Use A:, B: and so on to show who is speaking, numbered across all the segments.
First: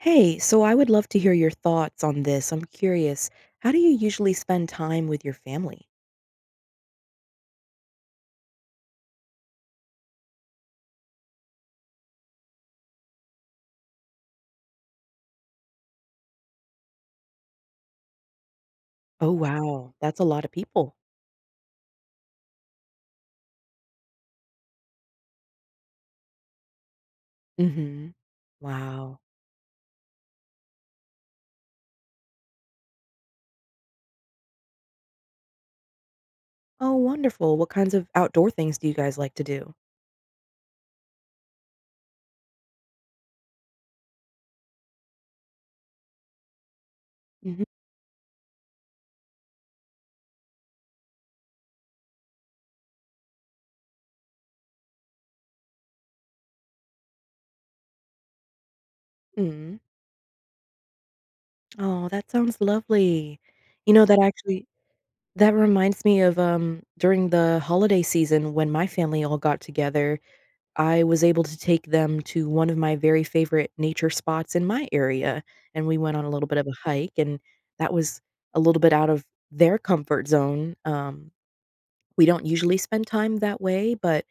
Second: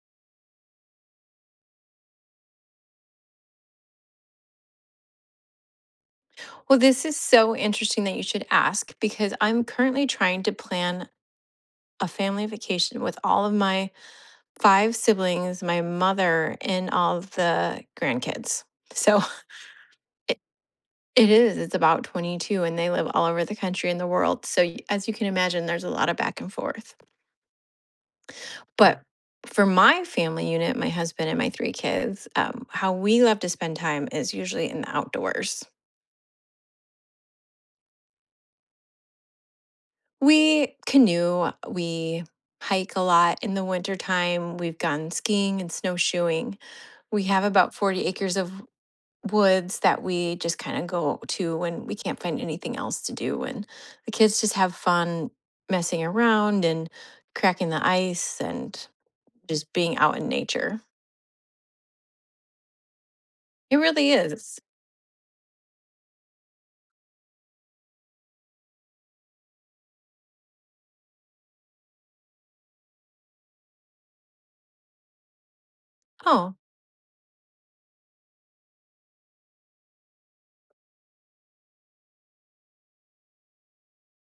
A: Hey, so I would love to hear your thoughts on this, I'm curious, how do you usually spend time with your family?
B: Well, this is so interesting that you should ask, because I'm currently trying to plan a family vacation with all of my 5 siblings, my mother, and all of the grandkids, so,
A: Oh, wow, that's a
B: it
A: lotta people.
B: It is, it's about 22, and they live all over the country, and the world, so y as you can imagine, there's a lotta back and forth.
A: Mhm.
B: But
A: Wow.
B: for my family unit, my husband and my 3 kids, um, how we love to spend time is usually in the outdoors.
A: Oh, wonderful. What kinds of outdoor things do you guys like to do?
B: We canoe, a we hike a lot in the wintertime, we've gone skiing and snowshoeing, we have
A: Mhm.
B: about 40 acres of woods that we just kinda go to when we can't find anything else to do, and the kids just have fun messing around and cracking the ice and just
A: Mm.
B: being out in nature.
A: Aw, that sounds lovely,
B: It
A: you know,
B: really
A: that
B: is.
A: actually That reminds me of, um, during the holiday season when my family all got together, I was able to take them to one of my very favorite nature spots in my area; and we went on a little
B: Oh.
A: bit of a hike, and that was a little bit out of their comfort zone, um, we don't usually spend time that way, but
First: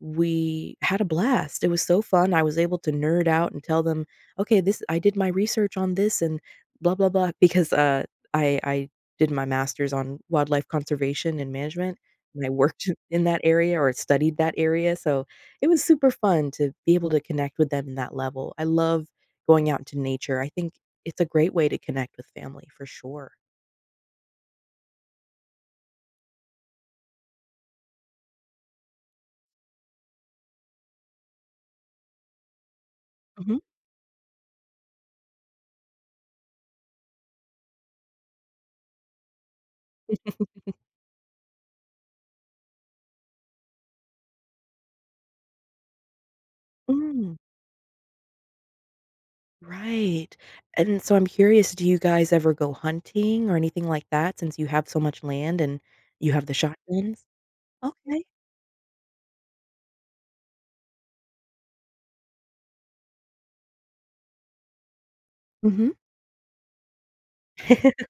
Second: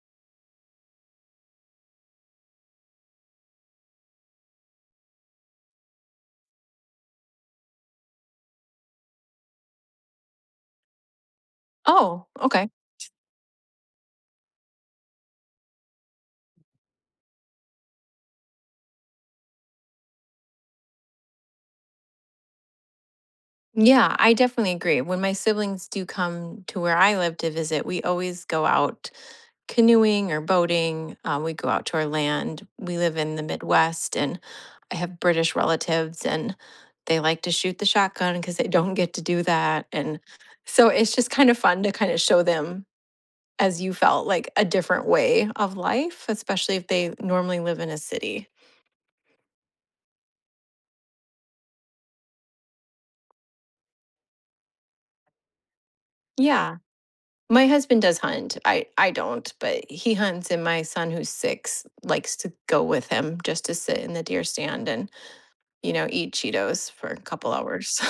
A: we had a blast, it was so fun, I was able to nerd out and tell them, "Okay, this I did my research on this and blah, blah, blah." Because, uh, I I did my master's on wildlife conservation and management,
B: Oh,
A: and I
B: okay..
A: worked in that area or studied that area, so it was super fun to be able to connect with them in that level, I love going out into nature, think it's a great way to connect with family for sure.
B: Yeah. I definitely agree. When my siblings do come to where I live to visit, we always go out canoeing or boating, um, we go out to our land. We live in the
A: Mhm.
B: Midwest, and I have British relatives, and they like to shoot the shotgun 'cause they don't get to do that, and so, it's just kind of fun to kind of show them, as you felt, like, a different way of life, especially if they
A: Mm.
B: normally live in a city.
A: Right. And so, I'm curious, do you guys ever go hunting or anything like that since you have so much land and you have the
B: Yeah.
A: shotguns?
B: My husband does
A: Okay.
B: hunt. I I don't, but he hunts, and my son who's 6 likes to go with him just to sit in the deer stand and, you
A: Mhm.
B: know, eat Cheetos for a couple hours.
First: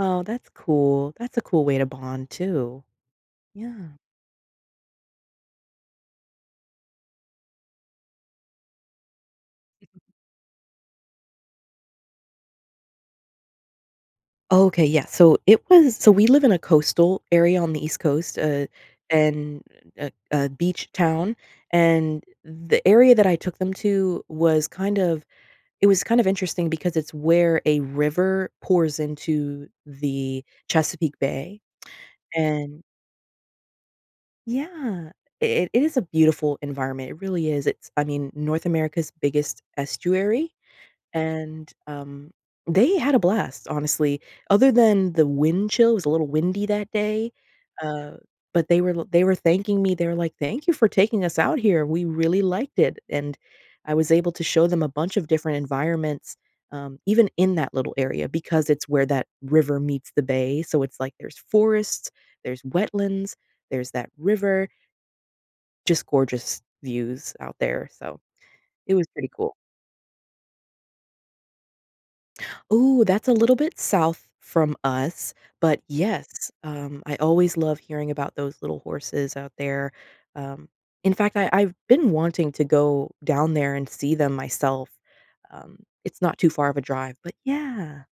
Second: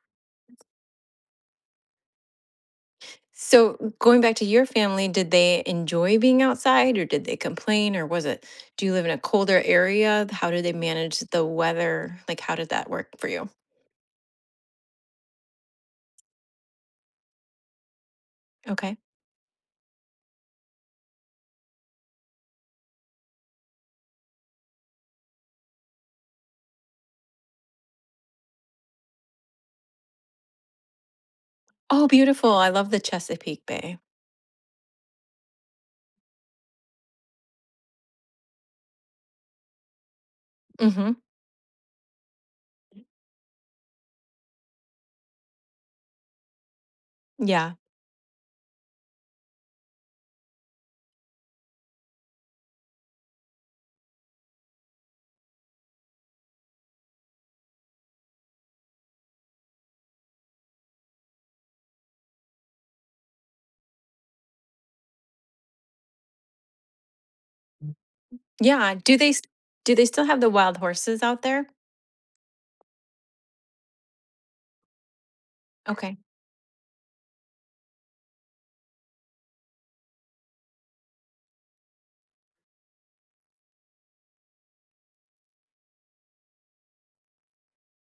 A: Oh, that's cool. That's a cool way to bond, too.
B: So,
A: Yeah.
B: going back to your family, did they enjoy being outside, or did they complain, or was it Do you live in a colder area? How do they manage the weather? Like, how did that work for you? r
A: Okay, yeah. So, it was So, we live in a coastal area on the East Coast, eh,
B: Okay.
A: and a a beach town, and the area that I took them to was kind of it was kind of interesting because it's where a river pours into the Chesapeake Bay,
B: Oh, beautiful. I
A: and
B: love the Chesapeake Bay.
A: Yeah, i it is a beautiful environment. It really is. It's, I mean, North America's biggest estuary,
B: Mhm.
A: and, um, they had a blast, honestly, other than the wind chill it was a little windy that day,
B: Yeah.
A: uh, but they were l they were thanking me, they were like, "Thank you for taking us out here. We really liked it." and I was able to show them a bunch of different environments, um, even in that little area because it's where that river meets the bay. So, it's like, there's forests, there's wetlands, there's that river just gorgeous views out there. So, it
B: Yeah.
A: was
B: Do they
A: pretty
B: s
A: cool.
B: do they still have the wild horses out there?
A: Ooh, that's a little bit south from us. But,
B: Okay.
A: yes, um, I always love hearing about those little horses out there, um, in fact, I I've been wanting to go down there and see them myself, um, it's not too far of a drive but yeah.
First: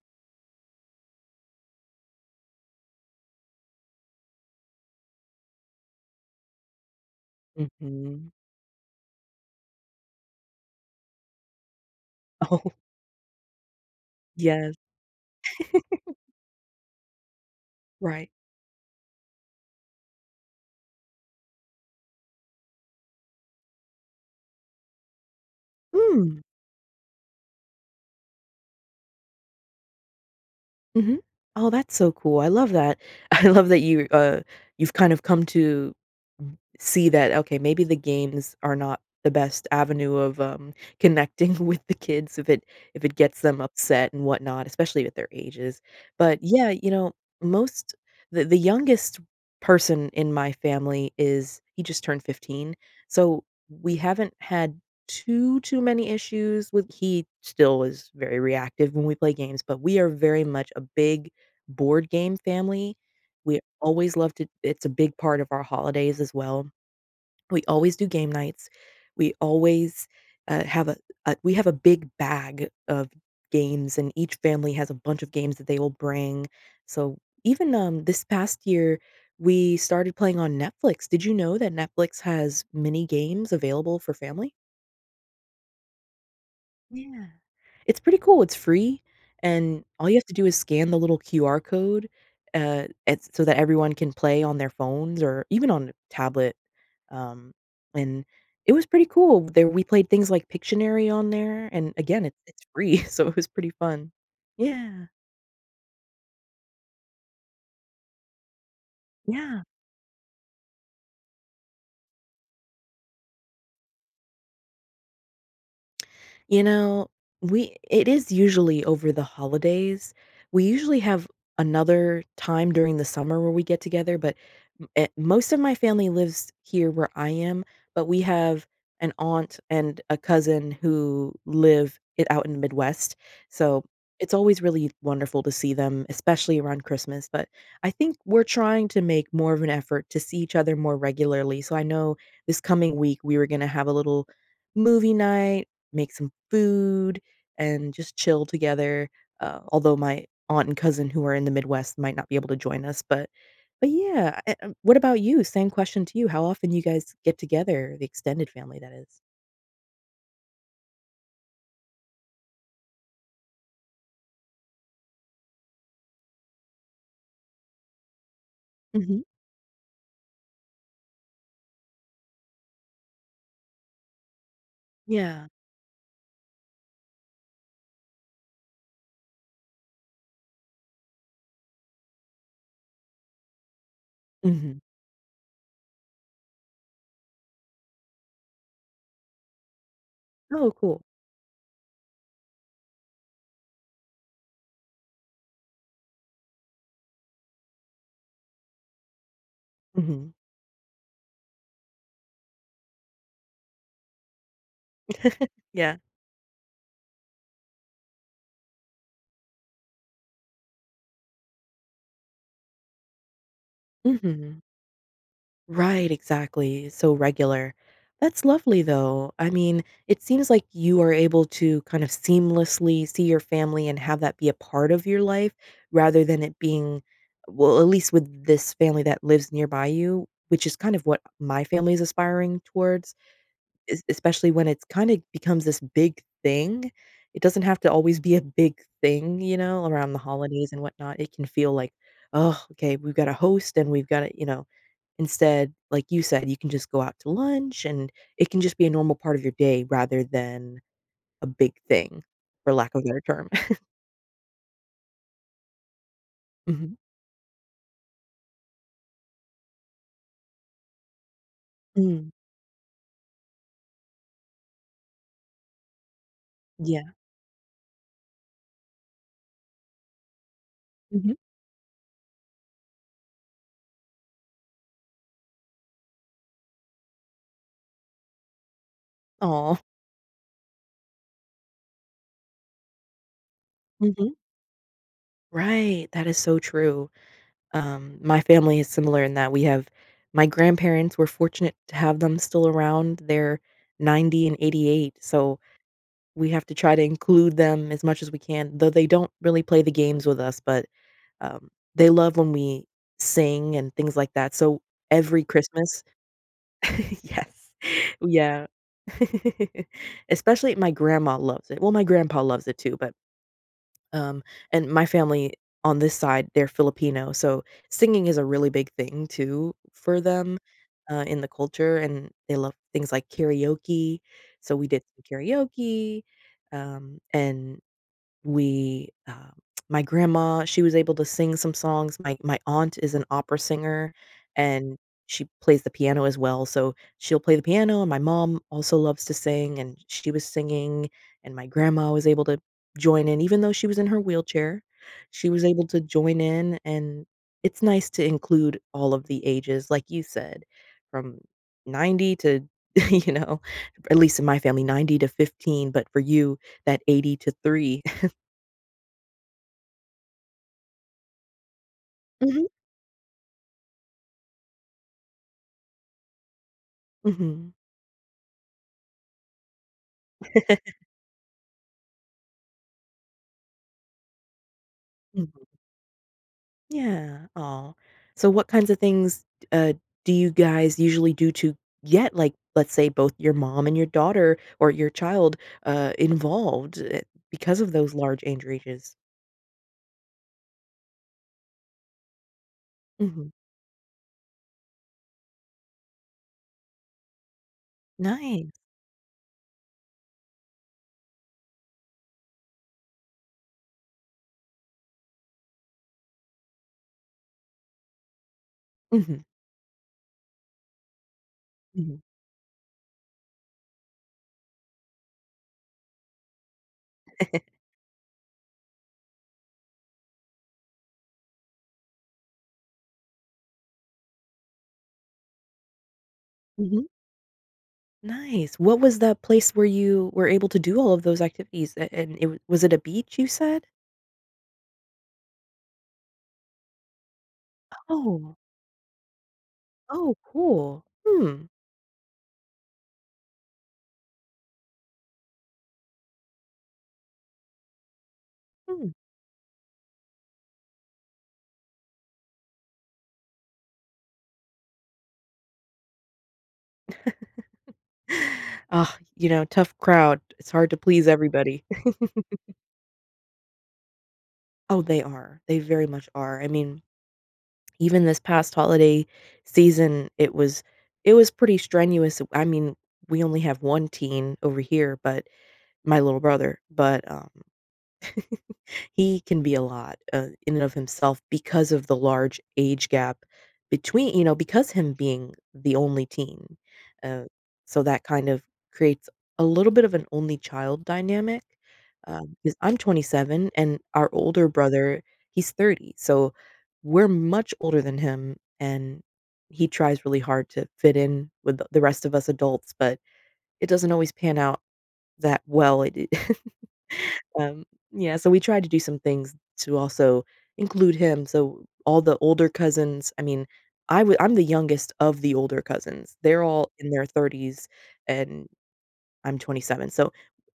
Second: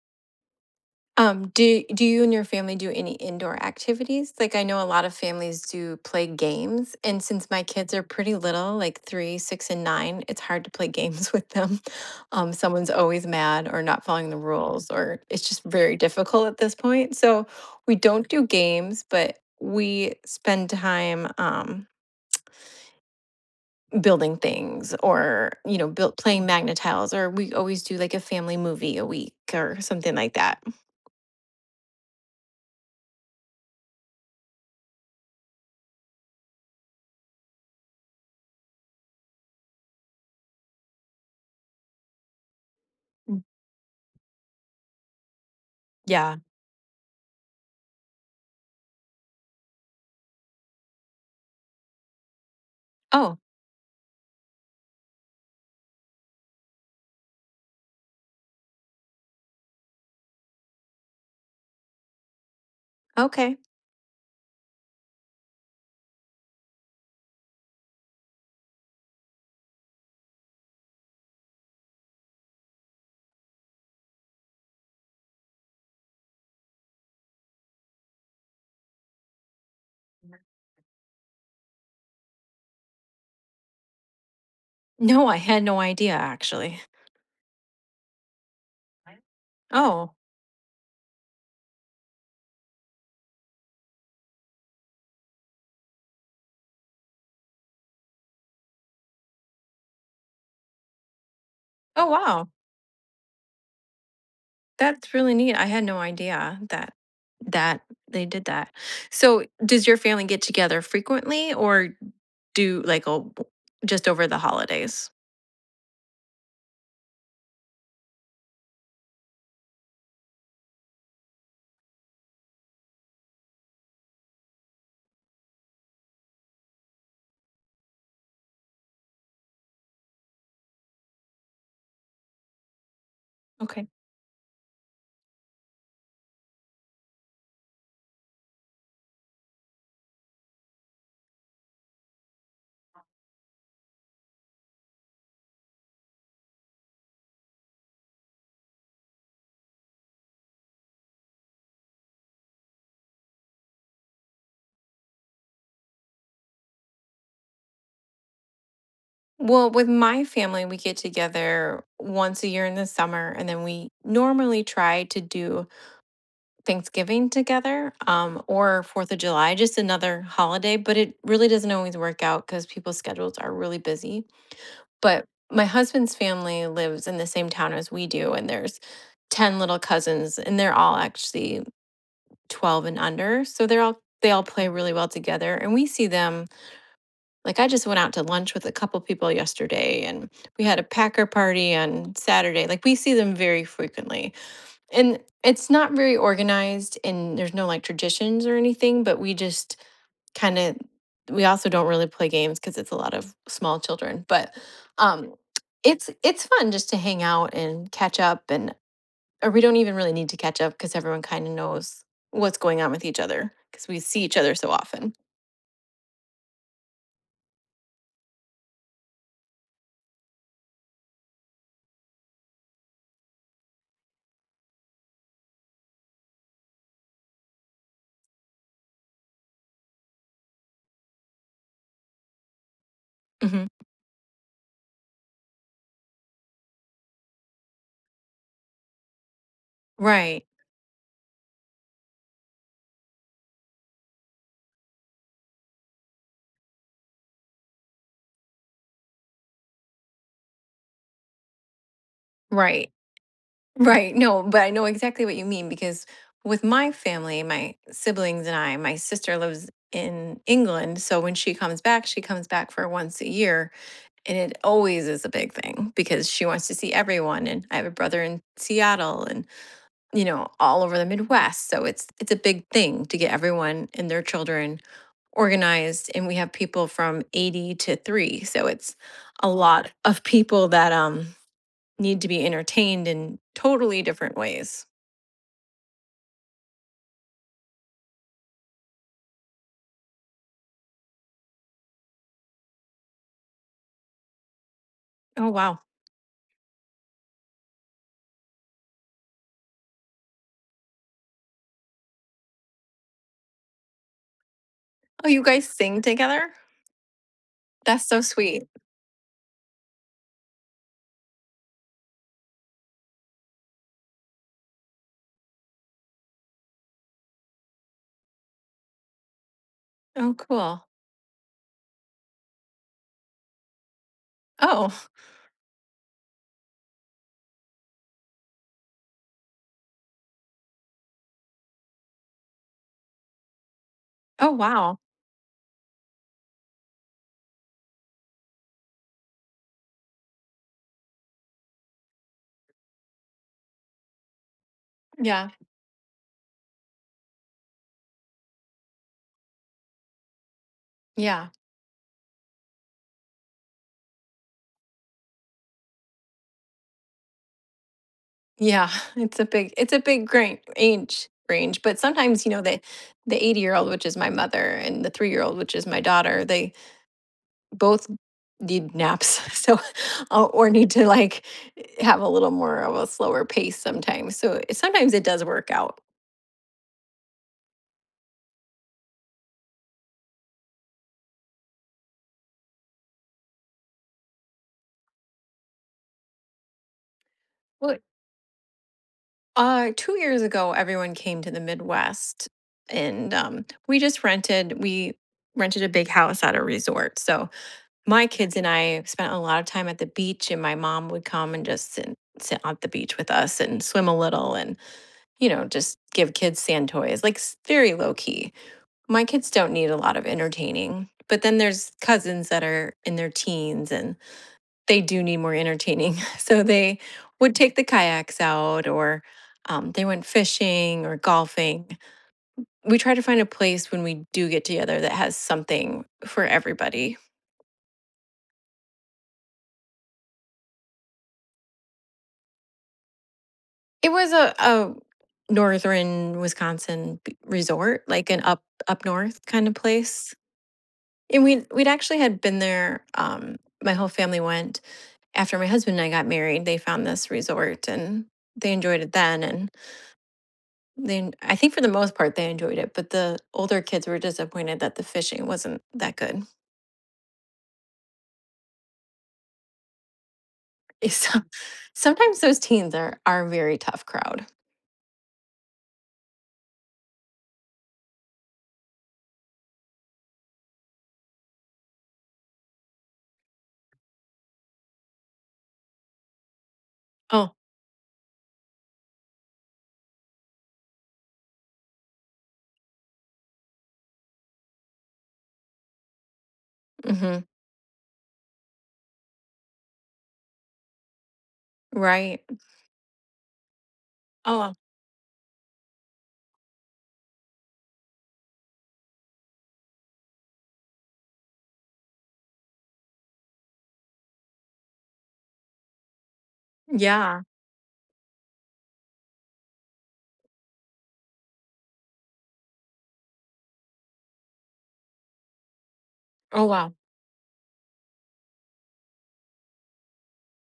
B: Um, do do you and your family do any indoor activities? Like, I know a lot of families do play games, and since my kids are
A: Mhm.
B: pretty little, like 3, 6, and 9 it's hard to play games with them um,
A: Oh.
B: someone's always mad or not following the
A: Yes.
B: rules, or it's just very difficult at this point, so, we don't
A: Right.
B: do games, but we spend time, um building things or, you know, built
A: Mm.
B: playing MAGNA-TILES, or we always do, like, a family movie a week or something like that.
A: Mhm. Oh, that's so cool, I love that, I love that you, uh, you've kind of come to see that, "Okay, maybe the games are not the best avenue of, um, connecting with the kids if it if it gets
B: Mm.
A: them upset and whatnot, especially with their ages."
B: Yeah.
A: But, yeah, you know, most the the youngest person in my family is he just turned 15,
B: Oh.
A: so, we haven't had too too many issues with he still is very reactive when we play games, but we are very much a big board game family,
B: Okay.
A: we always love to it's a big part of our holidays as well. We always do game nights, we always, uh, have a uh, we have a big bag of games, and each family has a bunch of games that they will bring. So even, um, this past year, we started playing on Netflix. Did you know that Netflix has mini games available for family?
B: No, I had no idea, actually.
A: Yeah. It's pretty cool, it's free, and all
B: Oh.
A: you have to do is scan the little QR code, uh, at so that everyone can play on their phones or even on tablet, um, and it was pretty cool. They we played things like Pictionary on there. And,
B: Oh,
A: again, it's
B: wow.
A: it's free, so it was pretty fun. Yeah.
B: That's really neat, I had no idea that that they did that, so,
A: Yeah.
B: does your family get together frequently or do, like, o b just over the holidays?
A: You know, we it is usually over the holidays. We usually have another time during the summer where we get together, but m eh most of my family lives here where I am, but we have an aunt and a cousin who live i out in the Midwest, so
B: Okay.
A: it's always really wonderful to see them, especially around Christmas, but I think we're trying to make more of an effort to see each other more regularly, so I know this coming week, we were gonna have a little movie night, make some food, and just chill together, uh, although my aunt and cousin who are in the Midwest might not be able to join us, but but yeah, eh, uh, what about you? Same question to you, how often do you guys get together, the extended family that is?
B: Well, with my family, we get together once a year in the summer, and then we normally try to do Thanksgiving together, um, or Fourth of
A: Mhm.
B: July, just another holiday, but it really doesn't always work out 'cause people's schedules are really busy, but
A: Yeah.
B: my husband's family lives in the same town as we do, and there's 10 little cousins, and they're all actually 12 and under, so they're all they all play
A: Mhm.
B: really well together and we see them like, I just went out to lunch with a couple people yesterday and we
A: Oh,
B: had a
A: cool.
B: packer party on Saturday, like we see them very frequently, and it's not very organized and there's no like traditions or anything, but we just
A: Mhm.
B: kinda we also don't really play games 'cause it's a lot of small children, but, um,
A: Yeah.
B: it's it's fun just to hang out and catch up and or we don't even really need to catch up 'cause everyone kinda knows what's going on with each other 'cause we see each other
A: Mhm.
B: so often.
A: Right, exactly, so regular. That's lovely, though. I mean, it seems like you are able to kind of seamlessly see your family and have that be a part of your life, rather than it being well, at least with this family that lives nearby you, which is kind of what my family is aspiring towards,
B: Mhm.
A: es especially when it's kinda becomes this big thing; it doesn't have to always be a big thing, you know? Around the
B: Right.
A: holidays and whatnot, it can feel like, "Oh, okay, we've gotta host, and we've gotta" you know? Instead, like you said, you can just go out to lunch, and, it can just be a normal part of your day rather than a big thing, for
B: Right.
A: lack of a better term.
B: Right. No, but I know exactly what you mean because, with my
A: Mhm.
B: family, my siblings and I my sister lives in England, so when she comes back, she
A: Mm.
B: comes back for once a year, and it always is a big thing, because she wants to see
A: Yeah.
B: everyone, and I have a brother in Seattle and, you know, all over the
A: Mhm.
B: Midwest, so it's it's a big thing to get everyone and their children organized, and we have people from 80 to 3, so it's a
A: Aw.
B: lot of people that, um, need to be entertained in totally
A: Mhm.
B: different ways.
A: Right, that is so true. Um, my family is similar in that we have my grandparents, we're fortunate to have them still around. They're 90 and 88,
B: Oh,
A: so
B: wow.
A: we have to try to include them as much as we can, though they don't really play the games with us, but, um, they love when we sing and things like that, so
B: Oh,
A: every
B: you guys sing
A: Christmas
B: together?
A: Yes.
B: That's so
A: Yeah.
B: sweet.
A: Especially my grandma loves it well, my grandpa loves it too, but um, and my family on this side, they're Filipino, so singing is a really big thing too for
B: Oh,
A: them,
B: cool.
A: uh, in the culture, and they love things like karaoke. So, we did
B: Oh.
A: the karaoke, um, and we, uh, my grandma, she was able to sing some songs. My my aunt is an opera singer,
B: Oh, wow.
A: and she plays the piano as well, so she'll play the piano, and my mom also loves to sing, and she was singing, and my grandma was able to join in even though she was in her wheelchair. She
B: Yeah.
A: was able to join in, and it's nice to include all of the ages, like you said, "from
B: Yeah.
A: 90 to" you know, at least in my family, 90 to 15 but for you that 80 to 3.
B: Yeah. It's a big it's a big grain age range, but sometimes, you know,
A: Mhm.
B: the the 80-year-old, which is my mother, and the 3-year-old, which is my daughter, they
A: Mhm.
B: both need naps. So, or need to, like, have a little more of a slower pace sometimes. So, sometimes it does
A: Mhm.
B: work out.
A: Yeah, aw. So, what kinds of things, uh, do you guys usually do to get, like, let's say, both your mom and your daughter or your child, uh, involved, eh because
B: Well,
A: of
B: it
A: those large age ranges.
B: Uh, 2 years ago, everyone came to the Midwest, and,
A: Mhm.
B: um, we just rented we rented a big house at a resort. So, my kids and
A: Nice.
B: I spent a lot of time at the beach, and my mom would come and just sit sit on the beach with us and swim a little and, you know, just give kids sand toys, like, s very low key. My
A: Mhm.
B: kids don't need a lot of entertaining, but then there's
A: Mhm.
B: cousins that are in their teens, and they do need more entertaining. So, they would take the kayaks out or, um, they went fishing or golfing. We try to find a place when we do get together that has something for
A: Mhm.
B: everybody.
A: Nice. What was the place where you were able to do all of those activities? And and it was it a beach, you said?
B: It was a a Northern Wisconsin b resort, like an
A: Oh.
B: up up north kind of place.
A: Oh, cool.
B: And
A: Hmm.
B: we'd we'd actually had been there, um, my whole family went after my husband and I got married, they found this resort, and they enjoyed it
A: Hmm.
B: then, and then I think for the most part, they enjoyed it, but the older kids were disappointed that the fishing wasn't that good.
A: Ugh, you know, tough crowd. It's hard to
B: Eh,
A: please
B: some
A: everybody.
B: sometimes those teens are are a very tough crowd.
A: Oh, they are. They very much are. I mean, even this past holiday season, it was it was pretty strenuous. W I mean, we only have 1 teen over here, but- my little brother- but, um,
B: Oh.
A: he can be a lot, uh, in of himself because of the large age gap between you know, because him being the only teen.
B: Mhm.
A: Uh, so that kind of creates a little bit of an only child dynamic,
B: Right.
A: um, 'cause I'm 27, and our older
B: Oh.
A: brother, he's 30, so we're much older than him, and he tries really hard to fit in with the the rest of us adults, but it doesn't always pan out that well. It it
B: Yeah.
A: um, yeah, so we tried to do some things to also include him, so all the older cousins I mean, I wou I'm the youngest of the older cousins. They're
B: Oh,
A: all
B: wow.
A: in their 30s, and I'm 27, so,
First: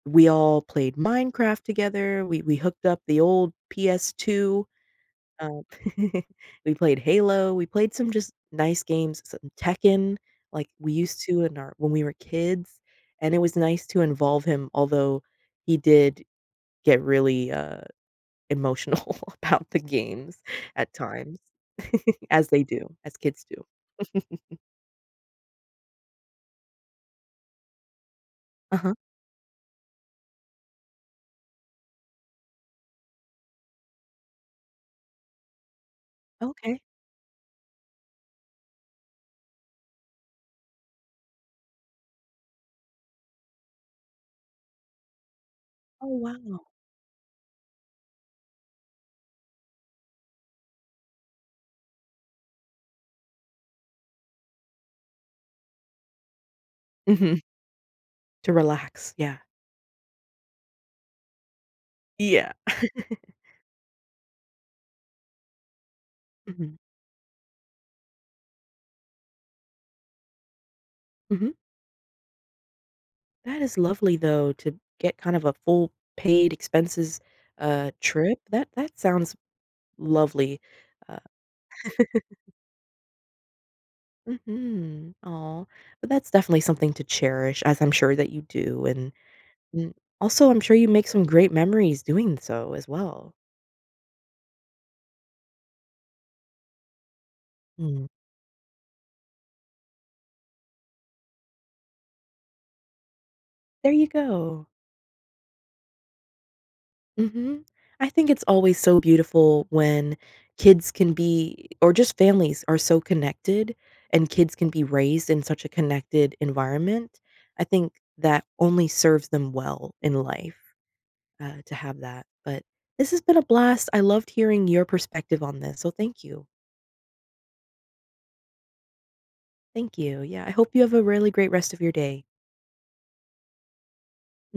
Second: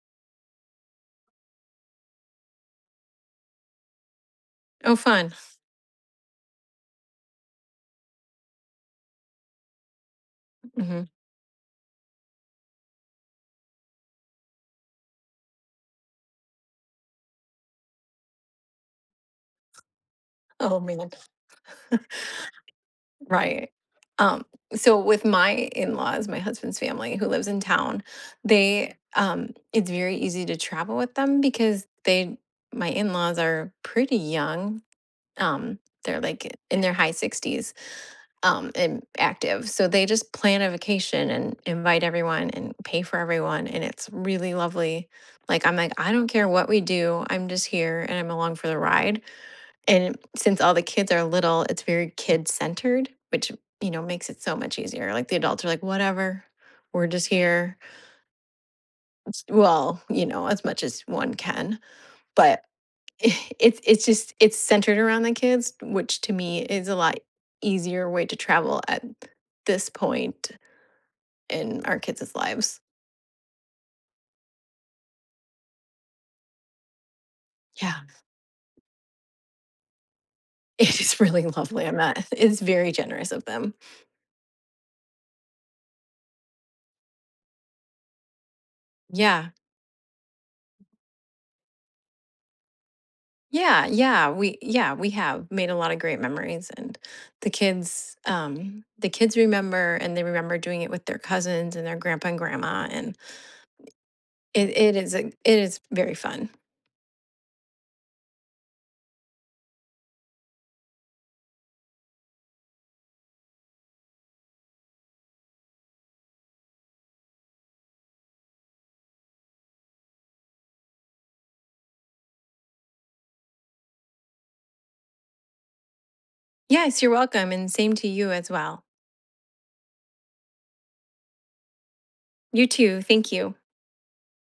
A: we all played Minecraft together, we we hooked up the old PS2.
B: Oh, fun.
A: Um We played Halo. We played some just nice games, some Tekken, like we
B: Mhm.
A: used to in our when we were kids, and it was nice to involve him, although he did get really, uh, emotional about the games,
B: Oh,
A: at
B: man.
A: times, as they do, as kids do.
B: Right. Um, so with my in-laws, my husband's family who lives in town,
A: Uh-huh.
B: they um, it's very easy to travel with them because they my in-laws are pretty young. Um, they're, like, in
A: Okay.
B: their high '60s, um, and active. So, they just plan a vacation and invite everyone and pay for everyone, and it's really lovely. Like, I'm like,
A: Oh,
B: "I don't care what
A: wow.
B: we do. I'm just here, and I'm along for the ride." And since all the kids are little, it's very kid-centered, which, you know, makes it so much easier. Like, the adults are like, "Whatever. We're just
A: Mhm.
B: here."
A: To relax, yeah.
B: S well, you know, as much as one can.
A: Yeah.
B: But i it's it's just it's centered around the kids, which to me
A: Mhm.
B: is a lot easier way to travel at this point
A: Mhm.
B: in our kids' lives.
A: That is lovely, though, to get kind of a full paid expenses uh,
B: Yeah.
A: trip, that that sounds lovely,
B: It
A: uh.
B: is really lovely, I'm not It's very generous of them.
A: Mhm, aw, but that's definitely something to cherish as I'm sure that you do, and
B: Yeah.
A: m also, I'm sure you make some great memories doing so as well.
B: Yeah, yeah, we, yeah, we have made a lot of great memories, and the
A: Mm.
B: kids um, the kids remember, and they remember doing it with their cousins and their grandpa and grandma, and
A: There you
B: i
A: go.
B: it it is it is very fun.
A: Mhm, I think it's always so beautiful when kids can be or just families are so connected and kids can be raised in such a connected environment, I think that only serves them well in life uh, to have that, but this has been a blast, I loved hearing your perspective on this, so thank you.
B: Yes. You're welcome, and same to you as well.
A: Thank you, yeah, I hope you have a really great rest of your day.
B: You too. Thank you.
A: [unintelligible]